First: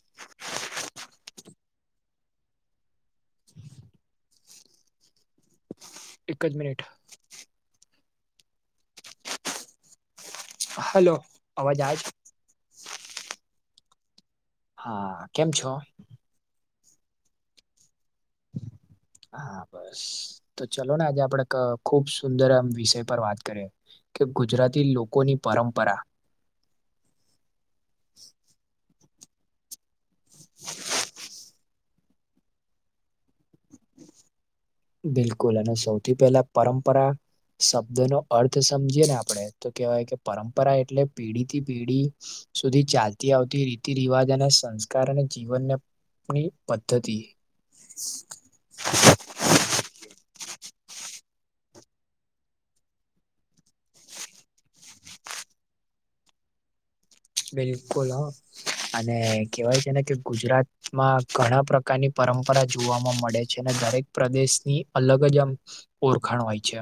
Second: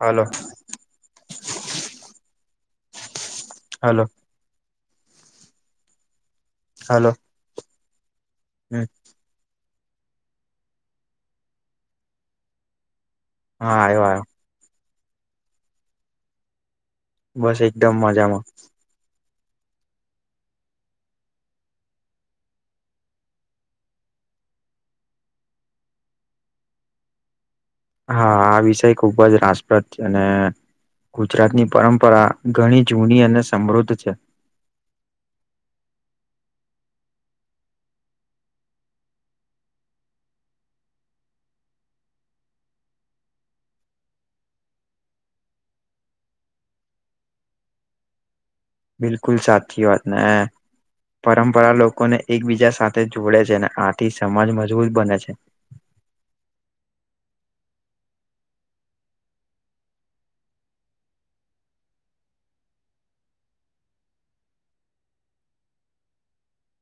હાલો hello એક જ minute hello હમ hello અવાજ આવે છે હા આવ્યો આવ્યો હા કેમ છો બસ એકદમ મજામાં હા બસ તો ચલો ને આજે આપણેે ખુબ સુંદર આમ વિષય પર વાત કરીએ કે ગુજરાતી લોકોની પરંપરા હા આ વિષય ખુબ જ રાસપ્રદ છે અને ગુજરાતની પરંપરા ઘણી જૂની અને સમૃદ્ધ છે બિલકુલ અને સૌથી પહેલા પરંપરા શબ્દ નો અર્થ સમજીએ ને આપણે તો કેહેવાય કે પરંપરા એટલે પેઢી થી પીઢી સુધી ચાલતી આવતી રીતિ રિવાજ અને સંસ્કાર અને જીવનને ની પદ્ધતિ બિલકુલ સાચી વાત ને પરંપરા લોકોને એકબીજા સાથે જોડે છે અને આથી સમાજ મજબૂત બને છે [unintelligible] બિલકુલ હ અને કેહેવાય છે ને કે ગુજરાતમાં ઘણા પ્રકારની પરંપરા જોવાવામાં મળે છે અને દરેક પ્રદેશની અલગ જ આમ ઓરખાણ હોય છે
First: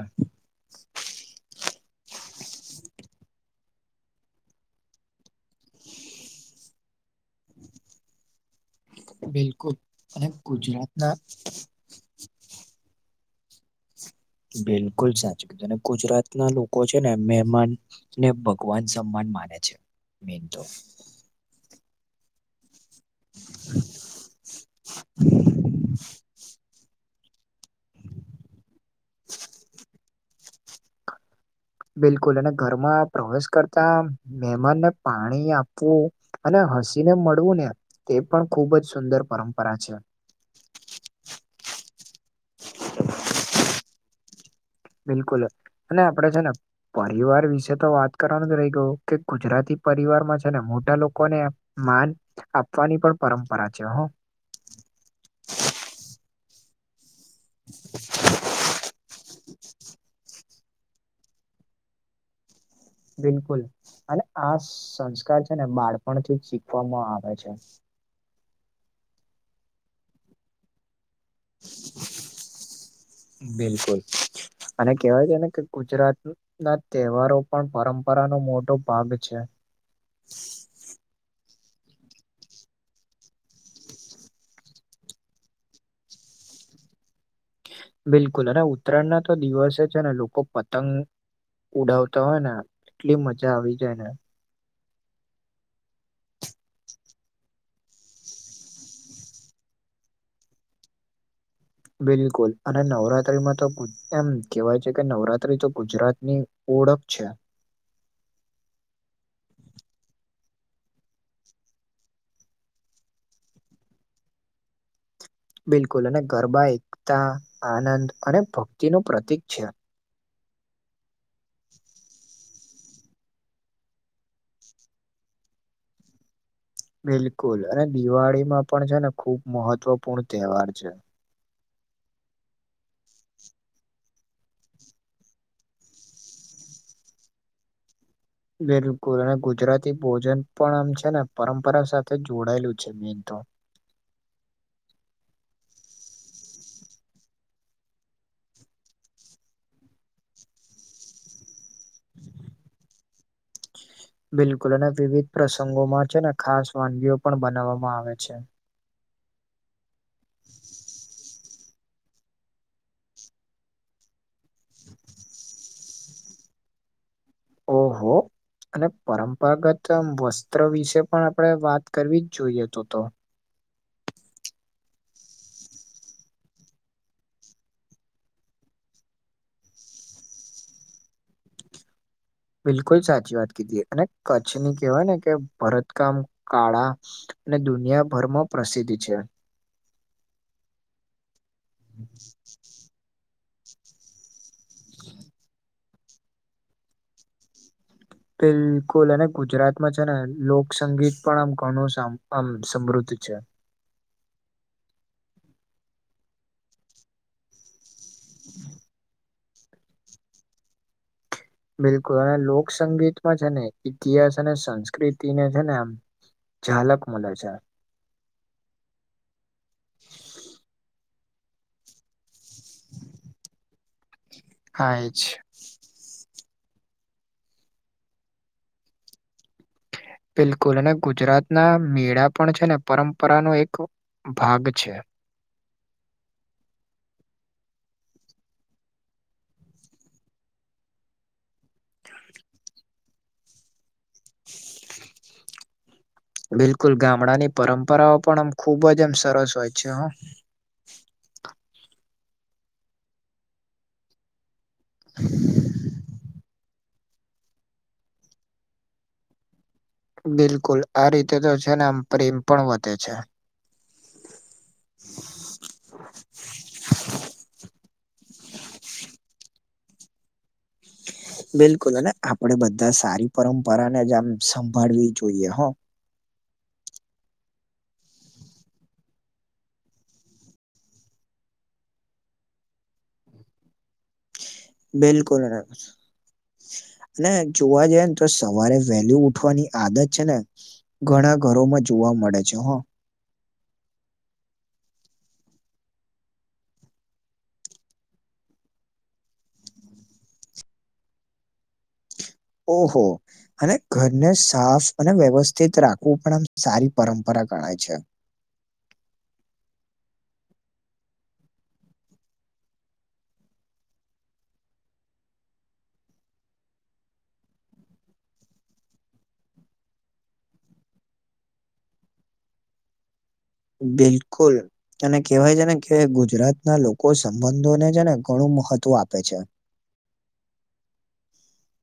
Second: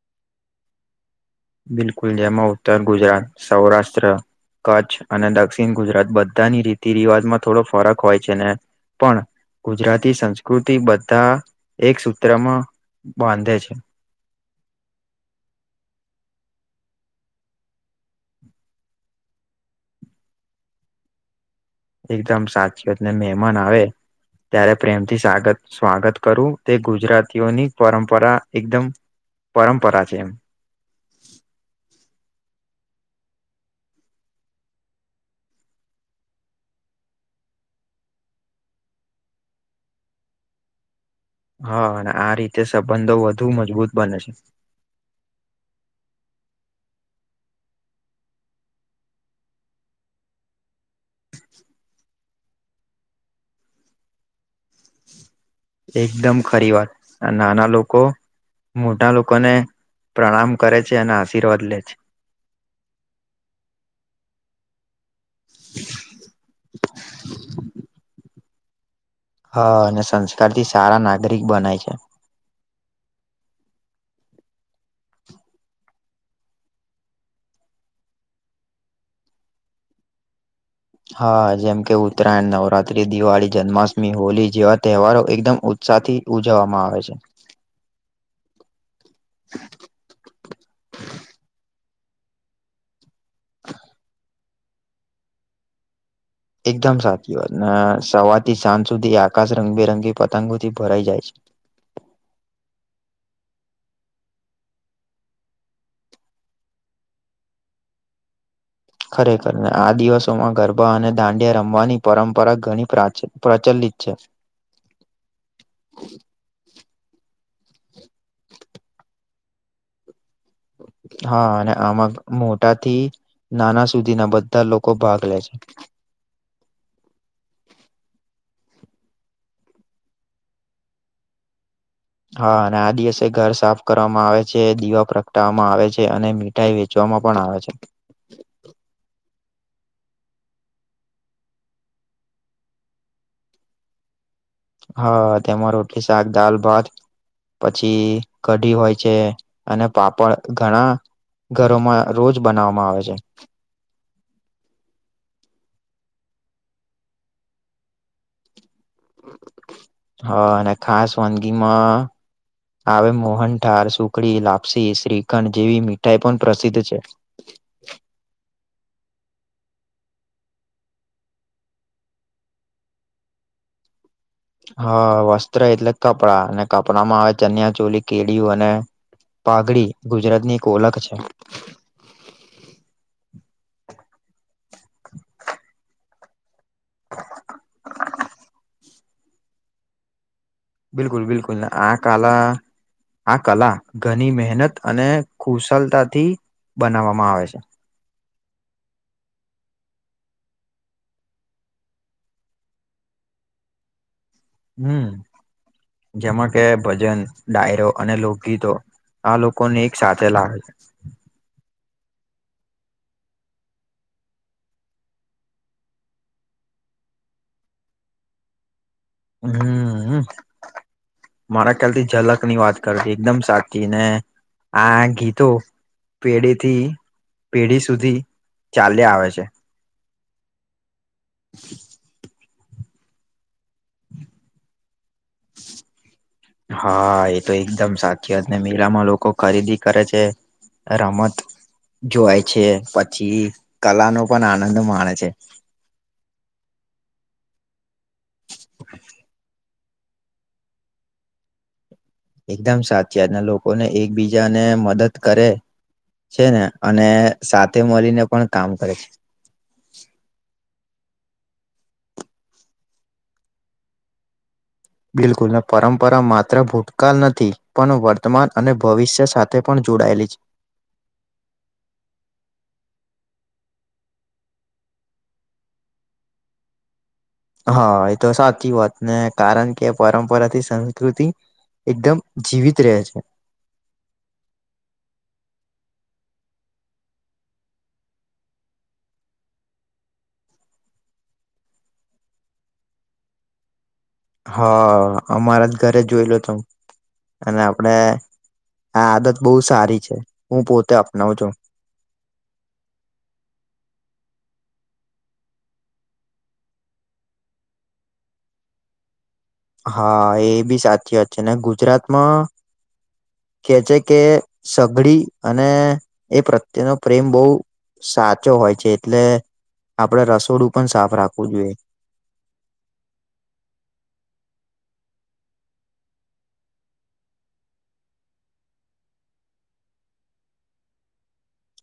બિલકુલ જેમાં ઉત્તર ગુજરાત સૌરાષ્ટ્ર કચ્છ અને દક્ષિણ ગુજરાત બધાની રીતિ રિવાજમાં થોડો ફરક હોય છે ને પણ બિલકુલ ગુજરાતી અને સંસ્કૃતિ ગુજરાતના બધા એક સૂત્રમાં બાંધે છે બિલકુલ સાચુ કીધું અને ગુજરાતના લોકો છે ને મહેમાન ને ભગવાન સમ્માન મને છે મીન્ટુ એકદમ સાચી વાત ને મેહમાન આવે ત્યારે પ્રેમથી સ્વાગત સ્વાગત કરું તે ગુજરાતીઓની પરંપરા એકદમ પરંપરા કેમ બિલકુલ અને ઘરમાં પ્રવેશ કરતા મહેમાનને પાણી આપવું અને હસી ને મળવું ને તે પણ ખુબ જ સુંદર પરંપરા છે હા અને આ રીતે સંબંધો વધુ મજબૂત બને છે બિલકુલ અને આપડે છે ને પરિવાર વિશે તો વાત કરવાનું જ રહી ગયું કે ગુજરાતી પરિવારમાં છે ને મોટા લોકોને માન આપવાની પણ પરંપરા છે એકદમ ખરી વાત નાના લોકો મોટા લોકો લોકોને પ્રણામ કરે છે અને આશીર્વાદ લે છે બિલકુલ અને આ સંસ કાર છે ને બાળપણ થી શીખવામાં આવે છે હા અને સંસ્કારથી સારા નાગરિક બનાય છે બિલકુલ અને કેહેવાય છે ને કે ગુજરાત ના તહેવારો પણ પરમ પરાનો મોટો ભાગ છે [inaudible] હા જેમકે ઉત્તરાયણ નવરાત્રી દિવાળી જન્માષ્ટમી હોલી જેવા તહેવારો એકદમ ઉ સાથી ઉજવવામાં આવે છે બિલકુલ અને ઉત્તરાયણ ના તો દિવસે છે ને લોકો પતંગ ઉડાવતા હોય ને એટલી મજા આવી જાય ને. એકદમ સાચી વાત સવારથી સાંજ સુધી આકાશ રંગબેરંગી પતંગોથી ભરાઈ જાય છે. બિલકુલ અને નવરાત્રીમાં તો એમ કહેવાય છે કે નવરાત્રી તો ગુજરાતની ઓળખ છે. ખરેખર ને આ દિવસોમાં ગરબા અને દાંડિયા રમવાની પરંપરા ઘણી પ્રાચી પ્રચલિત લિત છે. બિલકુલ અને ગરબા એકતા, આનંદ અને ભક્તિનું પ્રતીક છે. હા અને આમાં મો ટાથી નાના સુધીના બધા લોકો ભાગ લે છે. બિલકુલ અને દિવાળીમાં પણ છે ને ખૂબ મહત્વપૂર્ણ તહેવાર છે. હા અને આ દિવસે ઘર સાફ કરવામાં આવે છે દીવ પ્રગટાવવામાં આવે છે અને મીઠાઈ વેચવામાં માં પણ આવે છે. બિલકુલ અને ગુજરાતી ભોજન પણ આમ છે ને પરંપરા સાથે જોડાયેલું છે મેન તો. હા તેમાં રોટલી, શાક, દાલ, ભાત પછી કઢી હોય છે અને પાપડ ઘણા ઘરોમાં રોજ બનાવવામાં આવે છે. બિલકુલ અને વિવિધ પ્રસંગોમાં છે ને ખાસ વાનગીઓ પણ બનાવવામાં આવે છે. હા અને ખાસ વાનગીમાં આવે મોહનઠાર, સુખડી, લાપસી, શ્રીખંડ જેવી મીઠાઈ પણ પ્રસિદ્ધ છે. ઓહો અને પરંપરાગત વસ્ત્ર વિશે પણ આપણે વાત કરવી જ જોઈએ તો તો. હા, વસ્ત્ર એટલે કપડાં અને કપડા માં આવે ચન્યા ચોલી, કેડિયું અને પાગડી ગુજરાતની એક ઓળખ છે. બિલકુલ સાચી વાત કીધી અને કચ્છની કવાય ને કે ભરતકામ કાળા અને દુનિયાભરમાં પ્રસિદ્ધ છે. બિલકુલ બિલકુલ આ કાલા આ કલા ઘણી મહેનત અને કુશલતાથી બનાવવામાં આવે છે. બિલકુલ અને ગુજરાતમાં છે ને લોકસંગીત પણ આમ ઘણું આમ સમૃદ્ધ અચ્છા. હમ્મ, જેમાં કે ભજન, ડાયરો અને લોકગીતો આ લોકોને એક સાથે લાવે છે. બિલકુલ અને લોક સંગીતમાં છે ને ઇતિહાસ અને સંસ્કૃતિને છે ને આમ ઝાલક મલેે છે. હમ્મ હમ્મ. મારા ખ્યાલથી ઝલક ની વાત કરતી એકદમ સાચી ને હા આ એ જ ગીતો પેઢી થી પેઢી સુધી ચાલ્યા આવે છે. બિલકુલ અને ગુજરાત ના મેળા પણ છે ને પરંપરાનો એક ભાગ છે. [unintelligible] હા, એ તો એકદમ સાચીત ને મેળામાં લોકો ખરીદી કરે છે રમત જોય છે પછી કલા નો પણ આનંદ માણે છે. બિલકુલ ગામડાની પરંપરાઓ પણ આમ ખુબ જ એમ સરસ હોય છે હો. એકદમ સાચીત ને લોકોને એકબીજા ને મદદ કરે છે ને અને સાથે મળીને પણ કામ કરે છે. બિલકુલ આ રીતે તો છે ને આમ પ્રેમ પણ વધે છે. બિલકુલ પરંપરા માત્ર ભૂતકાળ નથી પણ વર્તમાન અને ભવિષ્ય સાથે પણ જોડાયેલી છે. બિલકુલ અને આપણેે બધા સારી પરંપરાને જ આમ સંભાળવી જોઈએ હ [unintelligible] હા એ તો સાચી વાત ને કારણ કે પરંપરાથી સંસ્કૃતિ એકદમ જીવિત રહે છે. બિલકુલ. અને જોવા જઈ ને તો સવારે વેલી ઉઠવાની આદત છે, ને ઘણા ઘરોમાં જોવા મળે છે, હા હા અમારા જ ઘરે જોય લો [unintelligible] હું અને આપડે આ આદત બહુ સારી છે, હું પોતે અપનાવ છો ઓહો અને ઘરને સાફ અને વ્યવસ્થિત રાખવું પણ આમ સારી પરંપરા ગણાય છે. હા એ બી સાચીત છે, ને ગુજરાતમાં કે છે, કે સઘડી અને એ પ્રત્યેનો પ્રેમ બહુ સાચો હોય છે, એટલે આપડે રસોડું પણ સાફ રાખવું જોઈએ. [unintelligible] બિલકુલ અને કેવાય છે, ને કે ગુજરાત ના લોકો સંબંધોને છે, ને ઘણું મહત્વ આપે છે. [unintelligible]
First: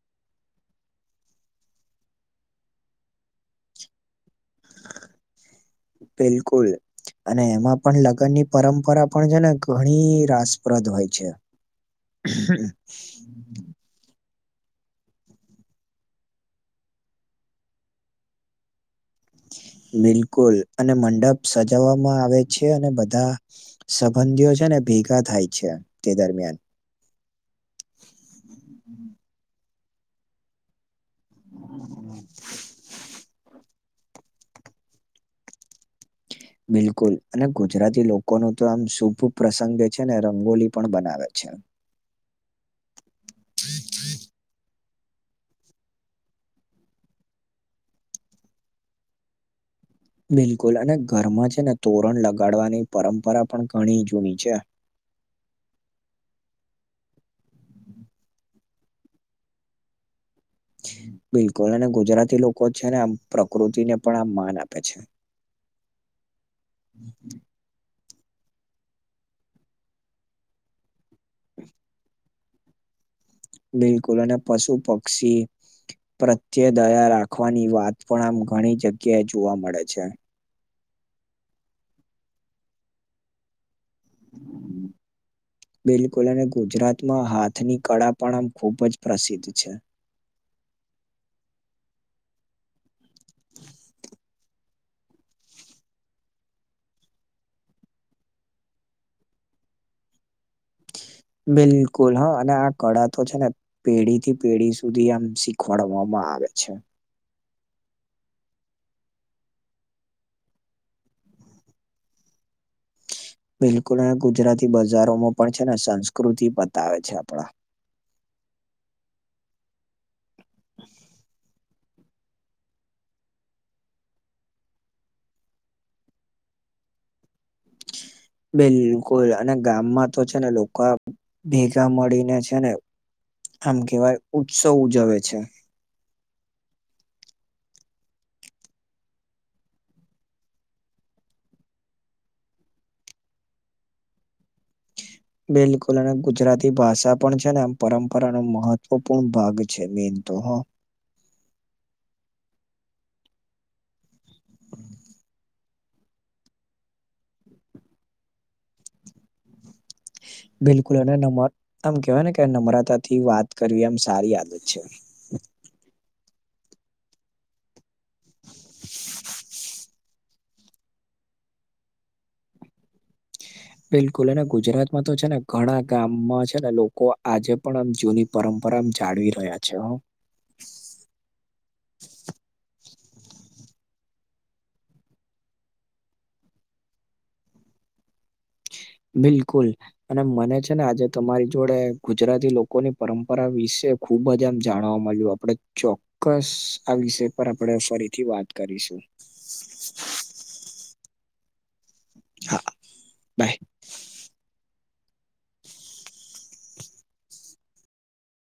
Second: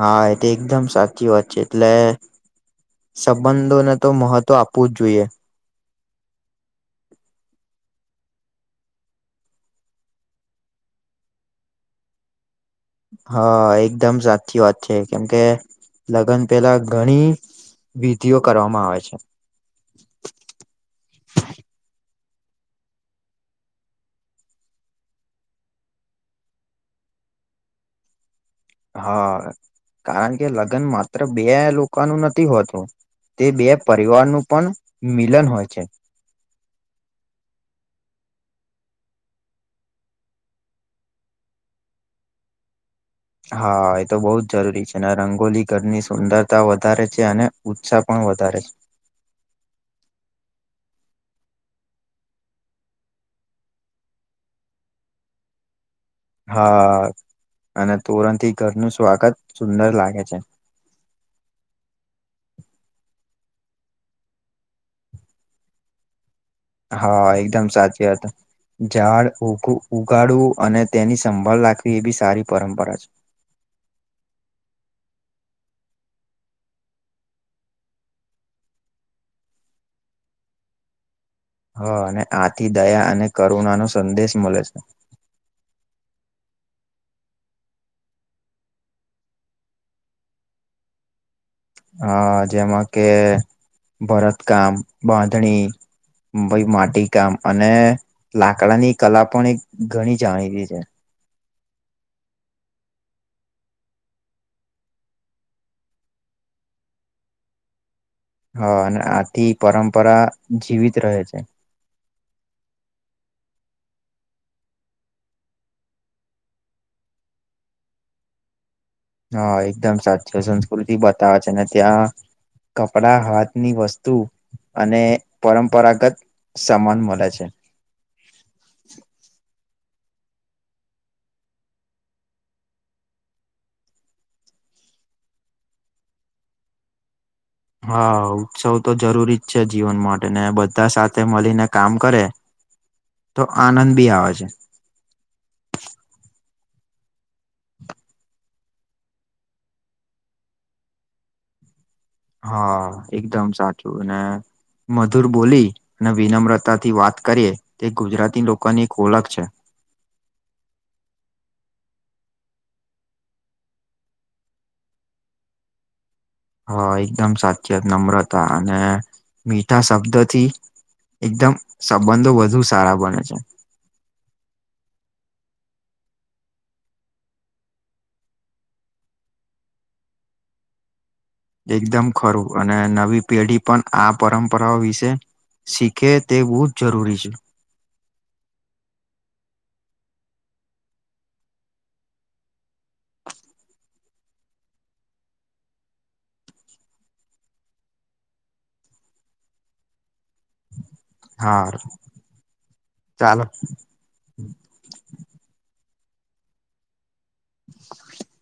હા એ તો એકદમ સાચી વાત છે, એટલે સંબંધોને તો મહત્વ આપવું જ જોઈએ. બિલકુલ અને એમાં પણ લગ્ન ની પરંપરા પણ છે, ને ઘણી રાસપ્રદ હોય છે. હા એકદમ સાચ [unintelligible] વાત છે, કેમકે લગ્ન પહેલા ઘણી વિધિઓ કરવામાં આવે છે. બિલકુલ અને મંડપ સજાવવામાં આવે છે, અને બધા સંબંધીઓ છે, ને ભેગા થાય છે, તે દરમિયાન હા, કારણ કે લગ્નમાં બે લોકોનું નથી હોતું તે બે પરિવારનું પણ મિલન હોય છે. બિલકુલ અને ગુજરાતી લોકો ન તો આમ શુભ પ્રસંગ છે, ને રંગોલી પણ બનાવે છે. [inaudible] હા, એ તો બહુ જ જરૂરી છે. તેના રંગોલી ઘરની સુંદરતા વધારે છે, અને ઉત્સાહ પણ વધારે છે. બિલકુલ અને ઘરમાં છે, ને તોરણ લગાડવાની પરંપરા પણ ઘણી જૂની છે. હા અને તોરણ ઘરનું સ્વાગત સુંદર લાગે છે. બિલકુલ અને ગુજરાતી લોકો છે, ને આમ પ્રકૃતિને પણ આ માન આપે છે. હા, એકદમ સાચી વાત ઝાડ ઉઘ ઉગાડવું અને તેની સંભાળ રાખવી એ બી સારી પરંપરા છે. બિલકુલ અને પશુ પક્ષી પ્રત્યે દયા રાખવાની વાત પણ આમ ઘણી જગ્યાએ જોવા મળે છે. હ, અને આથી દયા અને કરુણાનો સંદેશ મળે છે. બિલકુલ અને ગુજરાતમાં હાથની કળા પણ આમ ખૂબ જ પ્રસિદ્ધ છે. હ, જેમાં કે ભરતકામ, બાંધણી ભાઈ માટી કામ અને લાકડાની કલા પણ એક ઘણી જાણીતી છે. બિલકુલ હા અને આ કળા તો છે, ને પેઢી થી પેઢી સુધી આમ શીખવાડવામાં હા, આગ છે. હા, અને આથી પરંપરા જીવિત રહે છે. [unintelligible] બિલકુલ અને ગુજરાતી બજારોમાં પણ છે ને સંસ્કૃતિ બતાવે છે આપણા હા, એકદમ સાચી સંસ્કૃતિ બતાવે છે, ને ત્યાં કપડા હાથ ની વસ્તુ અને પરંપરાગત સમાન મળે છે. બિલકુલ અને ગામમાં તો છે ને લોકો ભેગા મળીને છે ને આમ કહેવાય ઉત્સવ ઉજવે છે. હા ઉત્સવ તો જરૂરી જ છે જીવન માટે ને બધા સાથે મળીને કામ કરે તો આનંદ બી આવે છે. બિલકુલ અને ગુજરાતી ભાષા પણ છે ને આમ પરંપરાનો મહત્વપૂર્ણ ભાગ છે. ભીન તો હ [inaudible] હા, એકદમ સાચું અને મધુર બોલી અને વિનમ્રતાથી વાત કરીએ તે ગુજરાતી લોકોની એક ઓળખ છે. [unintelligible] બિલકુલ અને નમ ઉત્તમ કેહેવાયને કે નમ્રતા થી વાત કરવી એમ સારી આદત છે. [unintelligible] હ, એકદમ સાચી વાત નમ્રતા અને મીઠા શબ્દથી એકદમ સંબંધો વધુ સારા બને છે. બિલકુલ અને ગુજરાતમાં તો છે ને ઘણા ગામમાં છે ને લોકો આજે પણ આમ જૂની પરંપરા પરરમ જાળવી રહ્યા છે. હ એકદમ ખરું અને નવી પેઢી પણ આ પરંપરાઓ વિશે શીખે તેવું જરૂરી છે. [unintelligible] બિલકુલ અને મને છે ને આજે તમારી જોડે ગુજરાતી લોકોની પરંપરા વિશે ખુબ જ આમ જાણવા મળ્યું આપણે ચોક્કસ આ વિષય પર આપણે ફરીથી વાત કરીશ છે હા હા ચાલો બાય [unintelligible]